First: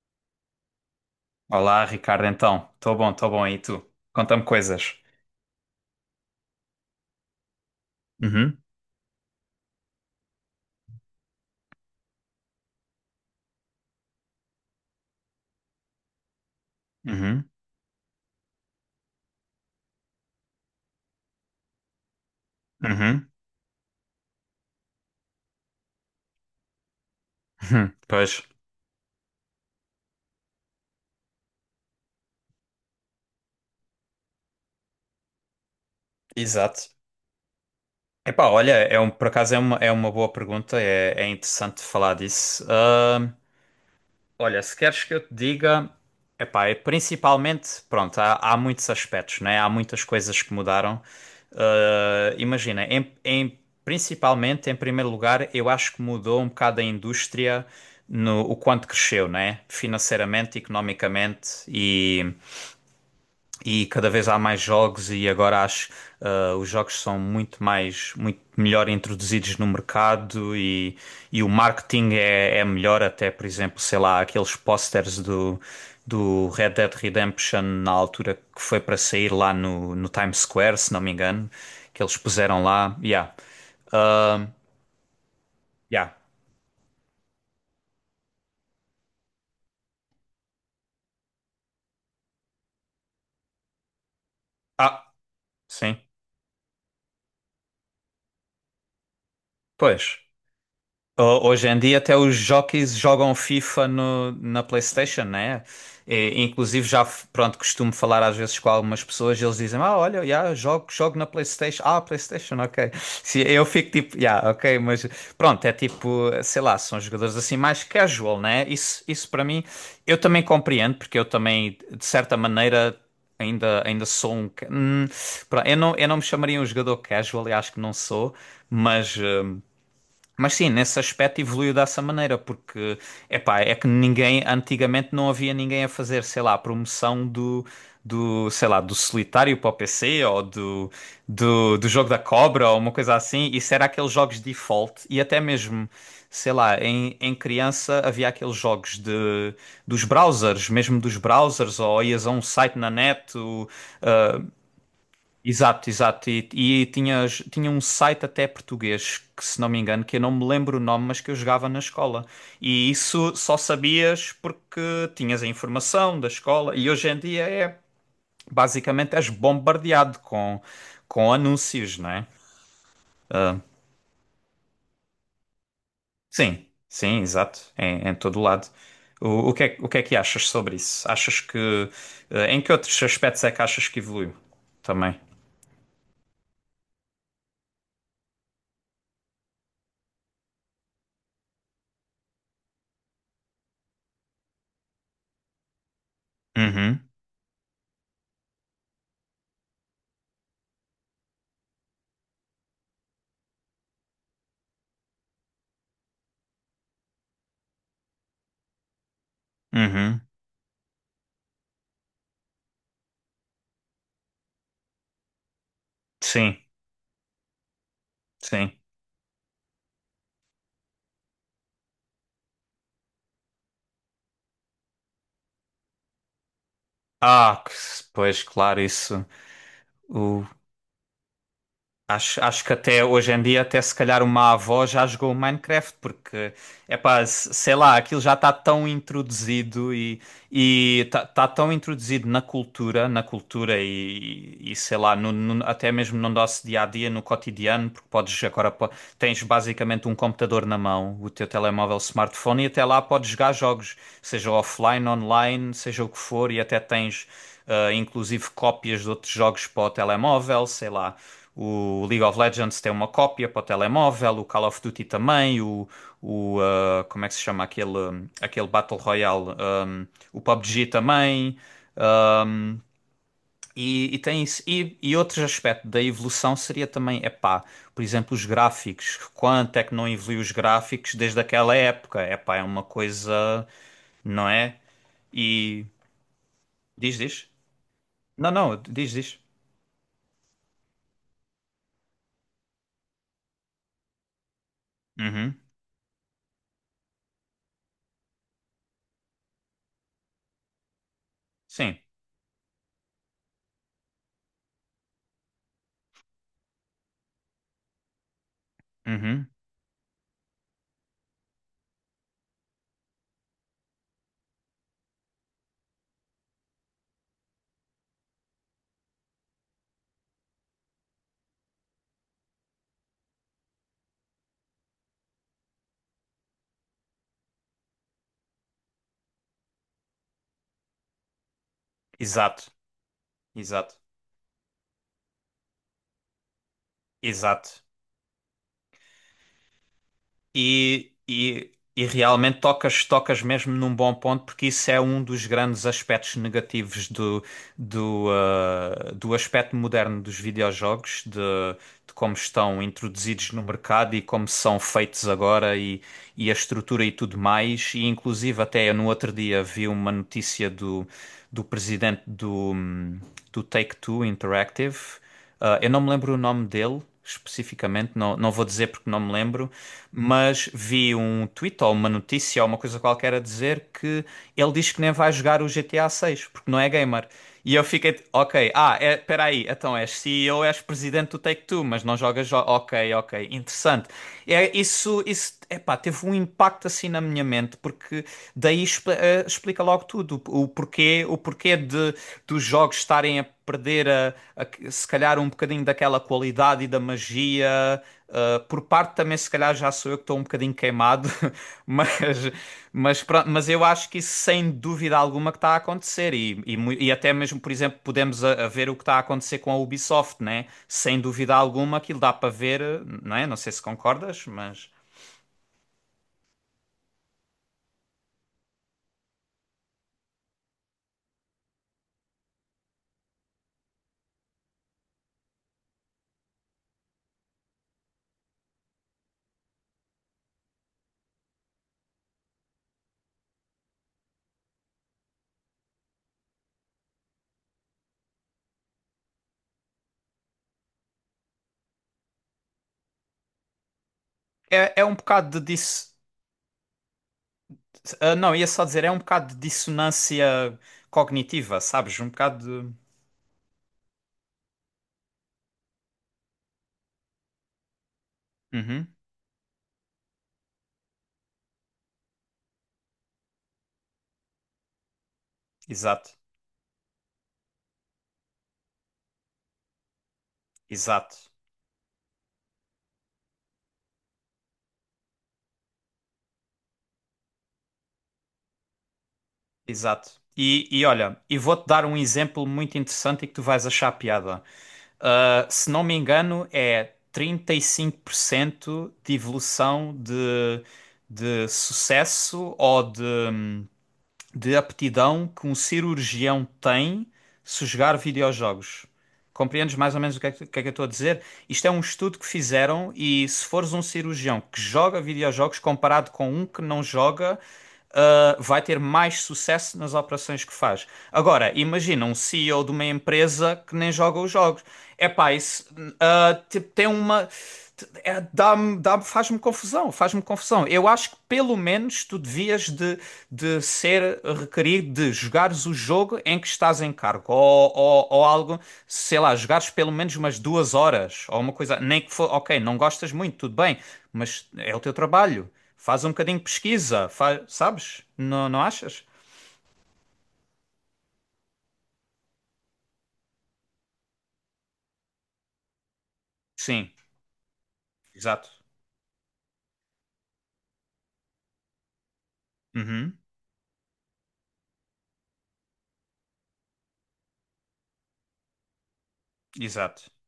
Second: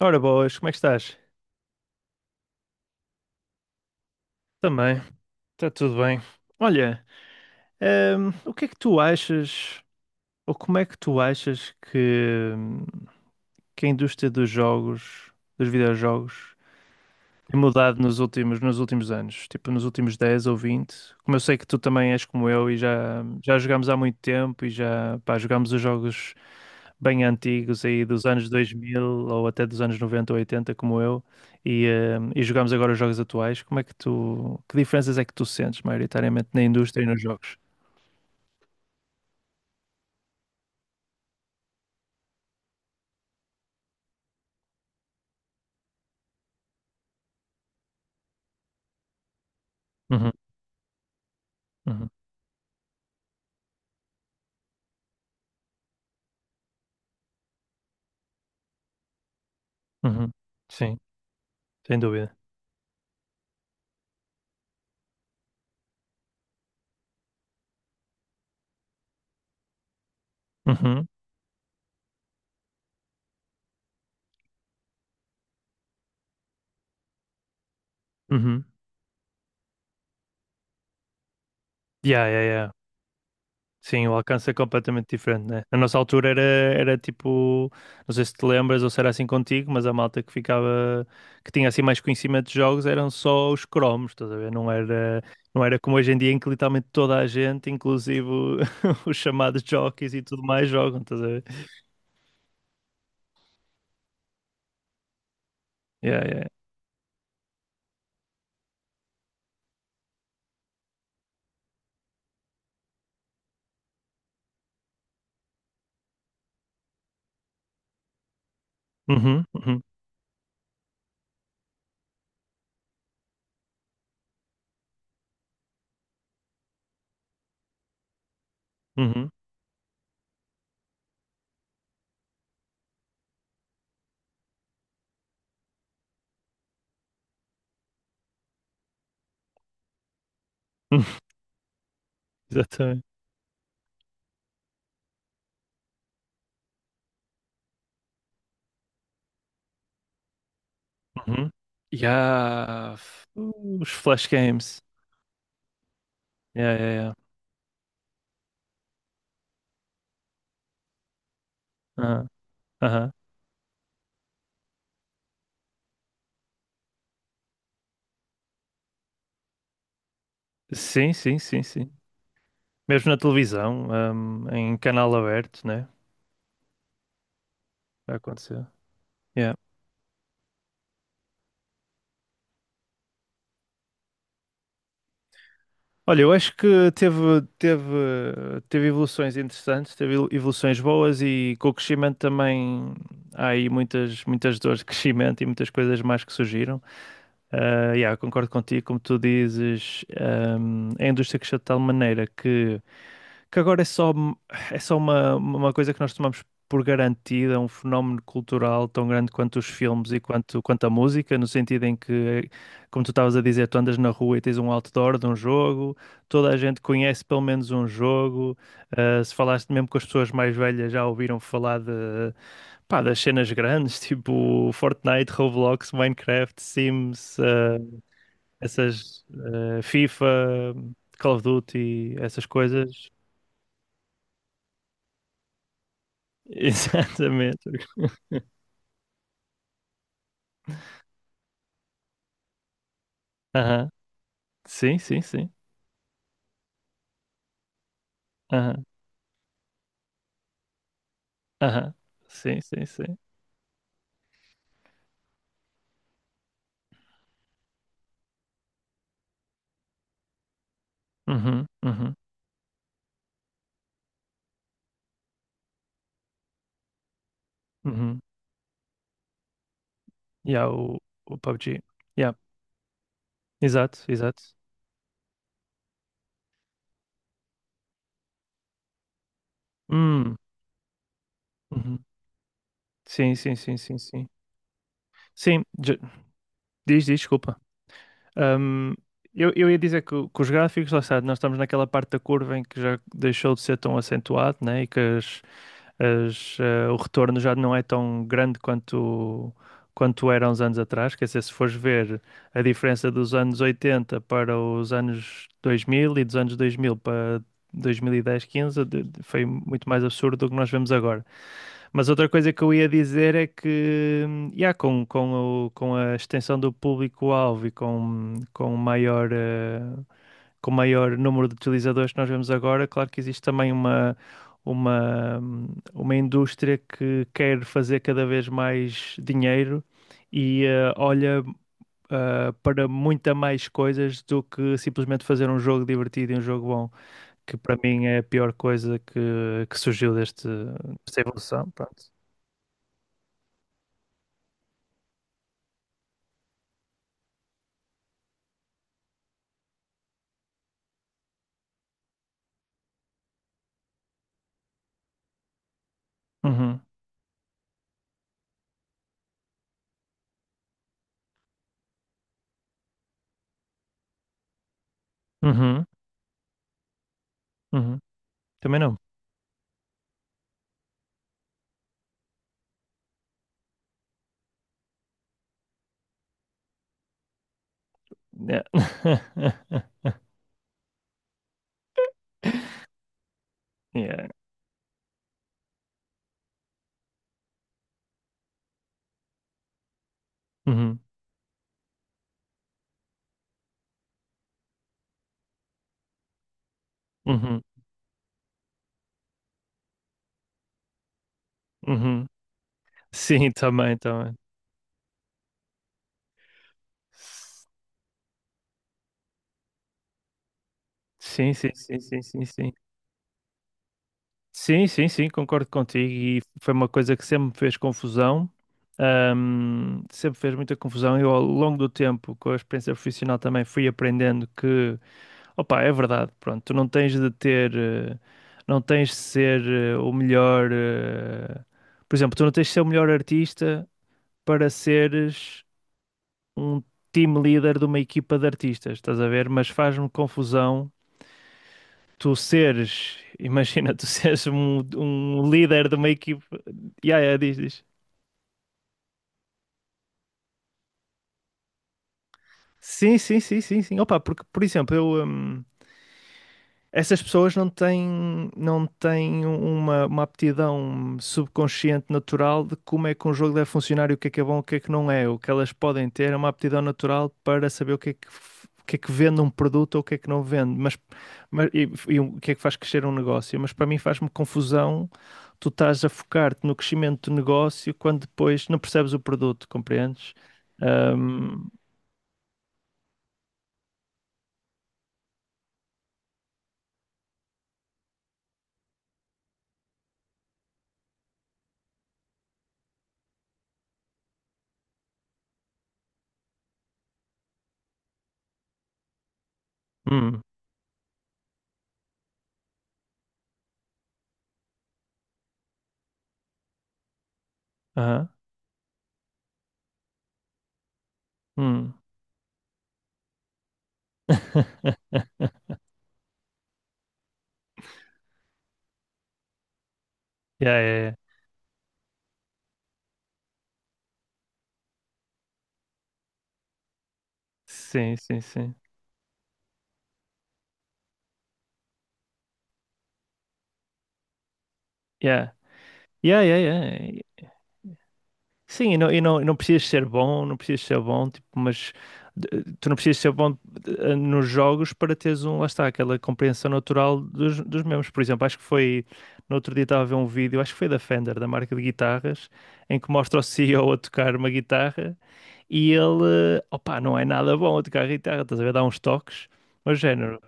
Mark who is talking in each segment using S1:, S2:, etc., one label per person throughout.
S1: Ora boas, como é que estás?
S2: Olá, Ricardo, então. Estou bom, estou bom. E tu? Conta-me coisas.
S1: Também, está tudo bem. Olha, o
S2: Uhum,
S1: que é que tu achas, ou como é que tu achas que a indústria dos jogos, dos videojogos,
S2: uhum,
S1: tem mudado nos últimos anos? Tipo, nos últimos 10 ou 20. Como eu sei que tu também és como eu e
S2: uhum,
S1: já jogámos há muito tempo e já, pá, jogámos os jogos bem antigos
S2: uhum.
S1: aí dos
S2: Pois.
S1: anos 2000 ou até dos anos 90 ou 80, como eu, e jogamos agora os jogos atuais. Como é que tu, que diferenças é que tu sentes maioritariamente na
S2: Exato.
S1: indústria e nos jogos?
S2: Epá, olha, por acaso é uma boa pergunta, é interessante falar disso. Olha, se queres que eu te diga, epá, é principalmente, pronto, há muitos aspectos, né? Há muitas
S1: Uhum,
S2: coisas que mudaram.
S1: uhum,
S2: Imagina, principalmente, em primeiro lugar, eu acho que mudou um bocado a indústria no o quanto cresceu, né?
S1: uhum.
S2: Financeiramente,
S1: Sim,
S2: economicamente
S1: sem
S2: e
S1: dúvida.
S2: e cada vez há mais jogos. E agora acho, os jogos são muito mais, muito melhor introduzidos no mercado, e,
S1: Uhum,
S2: e o marketing é melhor. Até, por exemplo, sei lá, aqueles posters do Red Dead Redemption na altura que
S1: uhum.
S2: foi para sair lá no Times Square, se não me engano, que eles
S1: Yeah, yeah,
S2: puseram
S1: yeah.
S2: lá, yeah.
S1: Sim, o
S2: Ah,
S1: alcance é completamente diferente, né? Na nossa
S2: yeah.
S1: altura era tipo, não sei se te lembras ou se era assim contigo, mas a malta que ficava, que tinha assim mais conhecimento de jogos eram só os cromos, estás a ver? Não
S2: Ah,
S1: era, não era como
S2: sim.
S1: hoje em dia em que literalmente toda a gente, inclusive os chamados jockeys
S2: Pois.
S1: e tudo mais, jogam, estás a ver?
S2: Hoje em dia até os jockeys jogam FIFA na PlayStation, né?
S1: Yeah,
S2: E
S1: yeah.
S2: inclusive já, pronto, costumo falar às vezes com algumas pessoas e eles dizem, ah, olha, yeah, jogo na PlayStation. Ah, PlayStation, ok. Eu fico tipo, yeah, ok, mas pronto, é tipo, sei lá, são jogadores assim mais casual, né? Isso para
S1: Uhum,
S2: mim,
S1: uhum,
S2: eu também compreendo, porque eu também, de certa maneira, ainda sou um, pronto, eu não me chamaria um jogador casual, e acho que não sou, mas.
S1: uhum.
S2: hum, mas sim, nesse aspecto evoluiu dessa maneira, porque epá, é que ninguém, antigamente, não havia ninguém a fazer, sei lá, a promoção sei lá, do Solitário para o PC, ou do, do, do jogo da cobra, ou uma
S1: Exatamente.
S2: coisa assim. Isso era aqueles jogos default. E até mesmo, sei lá, em criança, havia aqueles jogos dos browsers, mesmo dos
S1: Uhum.
S2: browsers, ou ias a um site na
S1: Yeah.
S2: net.
S1: Os flash games.
S2: Exato, exato. E,
S1: Yeah,
S2: e
S1: yeah, yeah.
S2: tinhas, tinha um site até português, que, se não me engano, que eu não me lembro o nome, mas que eu jogava na escola.
S1: Ah,
S2: E
S1: aham.
S2: isso só sabias porque tinhas a informação da escola. E hoje em dia basicamente és bombardeado com,
S1: Sim,
S2: com
S1: sim, sim, sim.
S2: anúncios, não é?
S1: Mesmo na
S2: Ah,
S1: televisão, em canal aberto, né?
S2: sim, sim, exato. Em
S1: Já
S2: todo
S1: aconteceu.
S2: lado. O, o
S1: Yeah.
S2: que é, o que é que achas sobre isso? Achas que, em que outros aspectos é que achas que evoluiu também?
S1: Olha, eu acho que teve evoluções interessantes, teve evoluções boas e com o crescimento também há aí muitas, muitas dores de crescimento e muitas coisas mais que surgiram.
S2: Uhum,
S1: Ah, yeah, concordo contigo, como tu dizes, a indústria cresceu de tal maneira que agora é só, uma, coisa que nós tomamos por garantida, é um fenómeno cultural tão grande quanto os filmes e
S2: uhum.
S1: quanto a música, no sentido em que, como tu estavas a dizer, tu andas na rua e tens um outdoor de um jogo, toda a
S2: Sim,
S1: gente conhece pelo menos um jogo,
S2: sim.
S1: ah, se falaste mesmo com as pessoas mais velhas já ouviram falar de, pá, das cenas grandes, tipo Fortnite, Roblox, Minecraft, Sims,
S2: Ah,
S1: ah,
S2: pois claro, isso.
S1: essas, ah, FIFA,
S2: O,
S1: Call of Duty,
S2: acho,
S1: essas
S2: acho que até
S1: coisas.
S2: hoje em dia, até se calhar uma avó já jogou o Minecraft, porque, é pá,
S1: Exatamente.
S2: sei lá, aquilo já está tão introduzido e está tão introduzido na cultura,
S1: Aham.
S2: e, sei
S1: Sim,
S2: lá,
S1: sim, sim.
S2: até mesmo no nosso dia a dia, no cotidiano, porque podes agora
S1: Aham.
S2: tens basicamente um computador na mão, o teu
S1: Aham.
S2: telemóvel,
S1: Sim,
S2: smartphone, e até
S1: sim,
S2: lá
S1: sim.
S2: podes jogar jogos, seja offline, online, seja o que for. E até tens, inclusive, cópias de outros jogos para o telemóvel, sei lá.
S1: Uhum,
S2: O
S1: uhum,
S2: League of Legends tem uma cópia para o telemóvel, o Call of Duty também, como é que se chama
S1: uhum.
S2: aquele, Battle Royale? O
S1: E há
S2: PUBG
S1: o
S2: também.
S1: PUBG. Yeah. Exato,
S2: E tem
S1: exato.
S2: isso. E outro aspecto da evolução seria também, epá, por exemplo, os gráficos. Quanto é que não
S1: Hum.
S2: evoluiu os gráficos desde aquela
S1: Uhum.
S2: época? Epá, é uma
S1: Sim, sim,
S2: coisa,
S1: sim, sim, sim.
S2: não é?
S1: Sim,
S2: E
S1: diz, diz,
S2: diz, diz.
S1: desculpa.
S2: Não, não,
S1: Um,
S2: diz, diz.
S1: eu ia dizer que, que os gráficos, lá está, nós estamos naquela parte da curva em que já deixou de ser tão acentuado, né? E que
S2: Uhum.
S1: o retorno já não é tão grande quanto era uns anos atrás. Quer dizer, se fores
S2: Sim.
S1: ver a diferença dos anos 80 para os anos 2000 e dos anos 2000 para 2010, 15, foi
S2: Uhum.
S1: muito mais absurdo do que nós vemos agora. Mas outra coisa que eu ia dizer é que, yeah, com a extensão do público-alvo e com o maior número de utilizadores que nós vemos agora, claro que existe também uma, hum, uma indústria que quer fazer cada vez mais dinheiro e olha, ah,
S2: Exato,
S1: para muita mais
S2: exato,
S1: coisas do que simplesmente fazer um jogo divertido e um jogo bom, que para
S2: exato.
S1: mim é a pior coisa que surgiu
S2: e,
S1: desta
S2: e,
S1: evolução.
S2: e
S1: Pronto.
S2: realmente tocas mesmo num bom ponto, porque isso é um dos grandes aspectos negativos do aspecto moderno dos videojogos, de como estão introduzidos no mercado e como são feitos agora, e a estrutura e tudo mais. E inclusive, até eu, no outro dia, vi uma notícia do presidente do Take-Two Interactive.
S1: Uhum,
S2: Eu não me lembro o nome dele
S1: uhum.
S2: especificamente, não vou
S1: Também
S2: dizer
S1: não.
S2: porque não me lembro, mas vi um tweet ou uma notícia ou uma coisa qualquer a dizer que ele diz que nem vai jogar o GTA 6 porque não é gamer. E eu fiquei,
S1: Yeah.
S2: ok, é, espera aí, então és CEO, és presidente do Take-Two, mas não jogas, jo ok, ok, interessante.
S1: Yeah.
S2: É, isso, epá, teve um impacto assim na minha mente, porque daí explica logo tudo, o o
S1: Uhum,
S2: porquê, o porquê dos jogos estarem a perder a, se calhar, um bocadinho daquela qualidade e da
S1: uhum,
S2: magia, por parte. Também se calhar já sou eu que estou um bocadinho queimado,
S1: uhum.
S2: mas, mas, pro-
S1: Sim,
S2: mas eu
S1: também,
S2: acho que isso,
S1: também.
S2: sem dúvida alguma, que está a acontecer. E até mesmo, por exemplo, podemos a ver o que está a acontecer com a Ubisoft, né? Sem
S1: Sim,
S2: dúvida
S1: sim,
S2: alguma,
S1: sim,
S2: aquilo
S1: sim,
S2: dá
S1: sim,
S2: para
S1: sim.
S2: ver, não é? Não sei se concordas,
S1: Sim,
S2: mas...
S1: sim, sim, concordo contigo. E foi uma coisa que sempre me fez confusão. Sempre fez muita confusão. Eu, ao longo do tempo, com a experiência profissional, também fui aprendendo que, opa, é verdade, pronto, tu não tens de ter, não tens de ser o melhor. Por exemplo, tu não tens de ser o melhor artista para seres um team leader de uma equipa de artistas, estás a ver? Mas faz-me confusão tu seres, imagina, tu seres
S2: É um
S1: um
S2: bocado de
S1: líder de uma
S2: dis...
S1: equipa. Ya, ya, diz, diz.
S2: não, ia só dizer, é um bocado de dissonância cognitiva, sabes? Um bocado de...
S1: Sim, sim, sim, sim, sim. Opa, porque, por exemplo, eu. Essas pessoas não
S2: Uhum.
S1: têm uma aptidão subconsciente natural de como é que um jogo deve funcionar e o que é bom, o que é que não é. O que elas podem
S2: Exato,
S1: ter é uma aptidão natural para saber o que é que, o que é que vende um produto ou o que é que não vende,
S2: exato,
S1: e o que é que faz crescer um negócio. Mas para mim faz-me confusão tu estás a focar-te no crescimento do negócio quando depois não percebes o produto,
S2: exato.
S1: compreendes?
S2: Olha,
S1: Ahm,
S2: vou-te dar um exemplo muito interessante e que tu vais achar piada. Ah, se não me engano, é 35% de evolução de sucesso ou de aptidão que um cirurgião tem se jogar videojogos. Compreendes mais ou menos o
S1: hum,
S2: que é que, eu estou a dizer? Isto é um estudo que fizeram, e se fores um cirurgião que joga videojogos, comparado com um que não joga,
S1: aham,
S2: vai ter mais sucesso nas operações que faz. Agora,
S1: hum.
S2: imagina um CEO de uma empresa que nem joga os jogos. Epá, isso, tipo, tem uma. É, dá-me, faz-me confusão, faz-me
S1: Yeah,
S2: confusão.
S1: yeah,
S2: Eu
S1: yeah.
S2: acho que pelo menos tu devias de ser requerido de jogares o jogo em que estás em cargo, ou,
S1: Sim,
S2: ou,
S1: sim,
S2: ou
S1: sim.
S2: algo, sei lá, jogares pelo menos umas 2 horas, ou uma coisa, nem que for. Ok, não gostas muito, tudo bem, mas é o teu
S1: Yeah.
S2: trabalho. Faz um
S1: Yeah, yeah,
S2: bocadinho de
S1: yeah.
S2: pesquisa, faz, sabes? Não, não
S1: Sim, e
S2: achas?
S1: e não precisas ser bom, não precisas ser bom, tipo, mas tu não precisas ser bom nos jogos para teres um, lá está, aquela compreensão
S2: Sim,
S1: natural dos mesmos. Por exemplo, acho que
S2: exato.
S1: foi, no outro dia estava a ver um vídeo, acho que foi da Fender, da marca de guitarras, em que
S2: Uhum,
S1: mostra o CEO a tocar uma guitarra e ele, opá, não é nada bom a tocar guitarra, estás a ver, dá uns toques, mas
S2: exato.
S1: género.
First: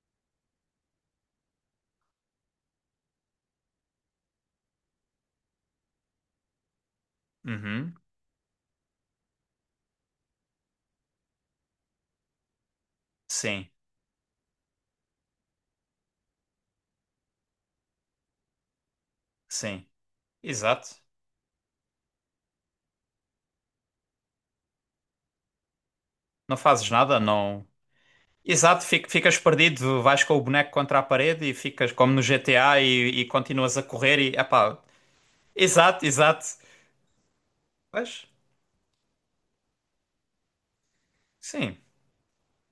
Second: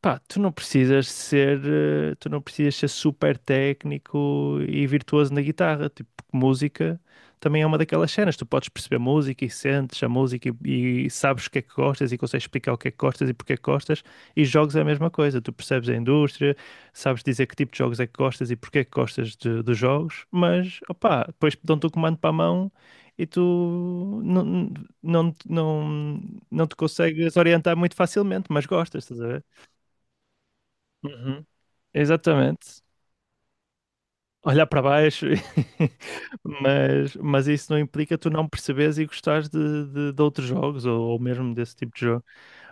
S1: Pá, tu não precisas ser, super técnico e virtuoso na guitarra, tipo, porque música também é uma
S2: Uhum,
S1: daquelas cenas, tu podes perceber música e sentes a música e sabes o que é que gostas e consegues explicar o que é que gostas e porque é que
S2: sim,
S1: gostas, e jogos é a mesma coisa, tu percebes a indústria, sabes dizer que tipo de jogos é que gostas e porque é que gostas dos
S2: sim,
S1: jogos, mas,
S2: exato.
S1: opá, depois dão-te o comando para a mão e tu não, não,
S2: Não
S1: não te
S2: fazes nada,
S1: consegues
S2: não.
S1: orientar muito facilmente, mas
S2: Exato,
S1: gostas, estás a
S2: ficas
S1: ver?
S2: perdido, vais com o boneco contra a parede
S1: Uhum.
S2: e ficas como no GTA,
S1: Exatamente.
S2: e continuas a correr e,
S1: Olhar
S2: epá,
S1: para baixo,
S2: exato, exato.
S1: mas isso não implica
S2: Mas
S1: tu não perceberes e gostares de outros jogos ou mesmo
S2: sim,
S1: desse tipo de jogo.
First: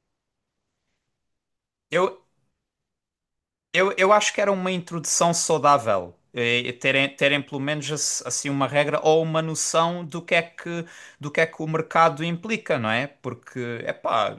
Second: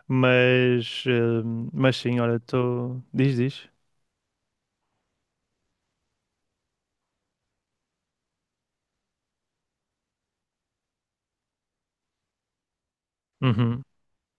S1: Mas, sim,
S2: eu,
S1: olha, estou. Diz, diz.
S2: eu acho que era uma introdução saudável. Terem pelo menos assim uma regra ou uma noção do que é que, o mercado implica, não é? Porque,
S1: Uhum.
S2: epá,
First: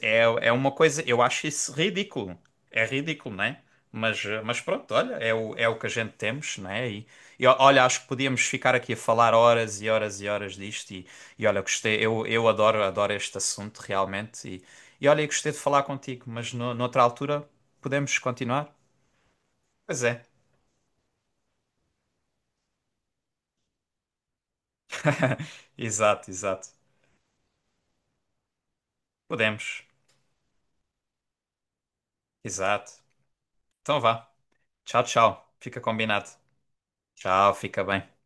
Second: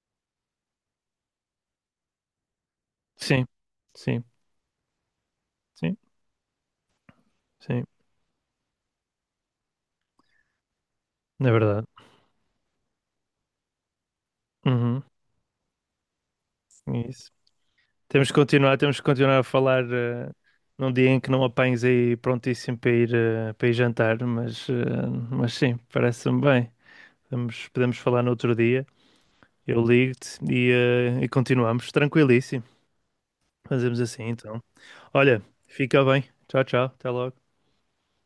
S2: É, é uma coisa, eu acho isso ridículo. É ridículo,
S1: Sim,
S2: né? Mas,
S1: sim,
S2: eh, mas pronto, olha, é o, que a
S1: sim,
S2: gente temos, né? E olha,
S1: sim,
S2: acho que podíamos ficar aqui a falar horas e horas e horas disto. E
S1: na
S2: olha,
S1: verdade.
S2: gostei, eu adoro, este assunto realmente. E,
S1: Uhum.
S2: e olha, eu gostei de falar contigo, mas no, noutra
S1: É isso.
S2: altura podemos continuar?
S1: Temos que continuar a falar
S2: Pois é,
S1: num dia em que não apanhes aí prontíssimo para ir, jantar, mas, sim,
S2: exato,
S1: parece-me
S2: exato.
S1: bem. Podemos falar no outro dia. Eu
S2: Podemos,
S1: ligo-te e continuamos. Tranquilíssimo.
S2: exato. Então
S1: Fazemos assim,
S2: vá,
S1: então.
S2: tchau,
S1: Olha,
S2: tchau. Fica
S1: fica bem.
S2: combinado.
S1: Tchau, tchau. Até logo.
S2: Tchau, fica bem.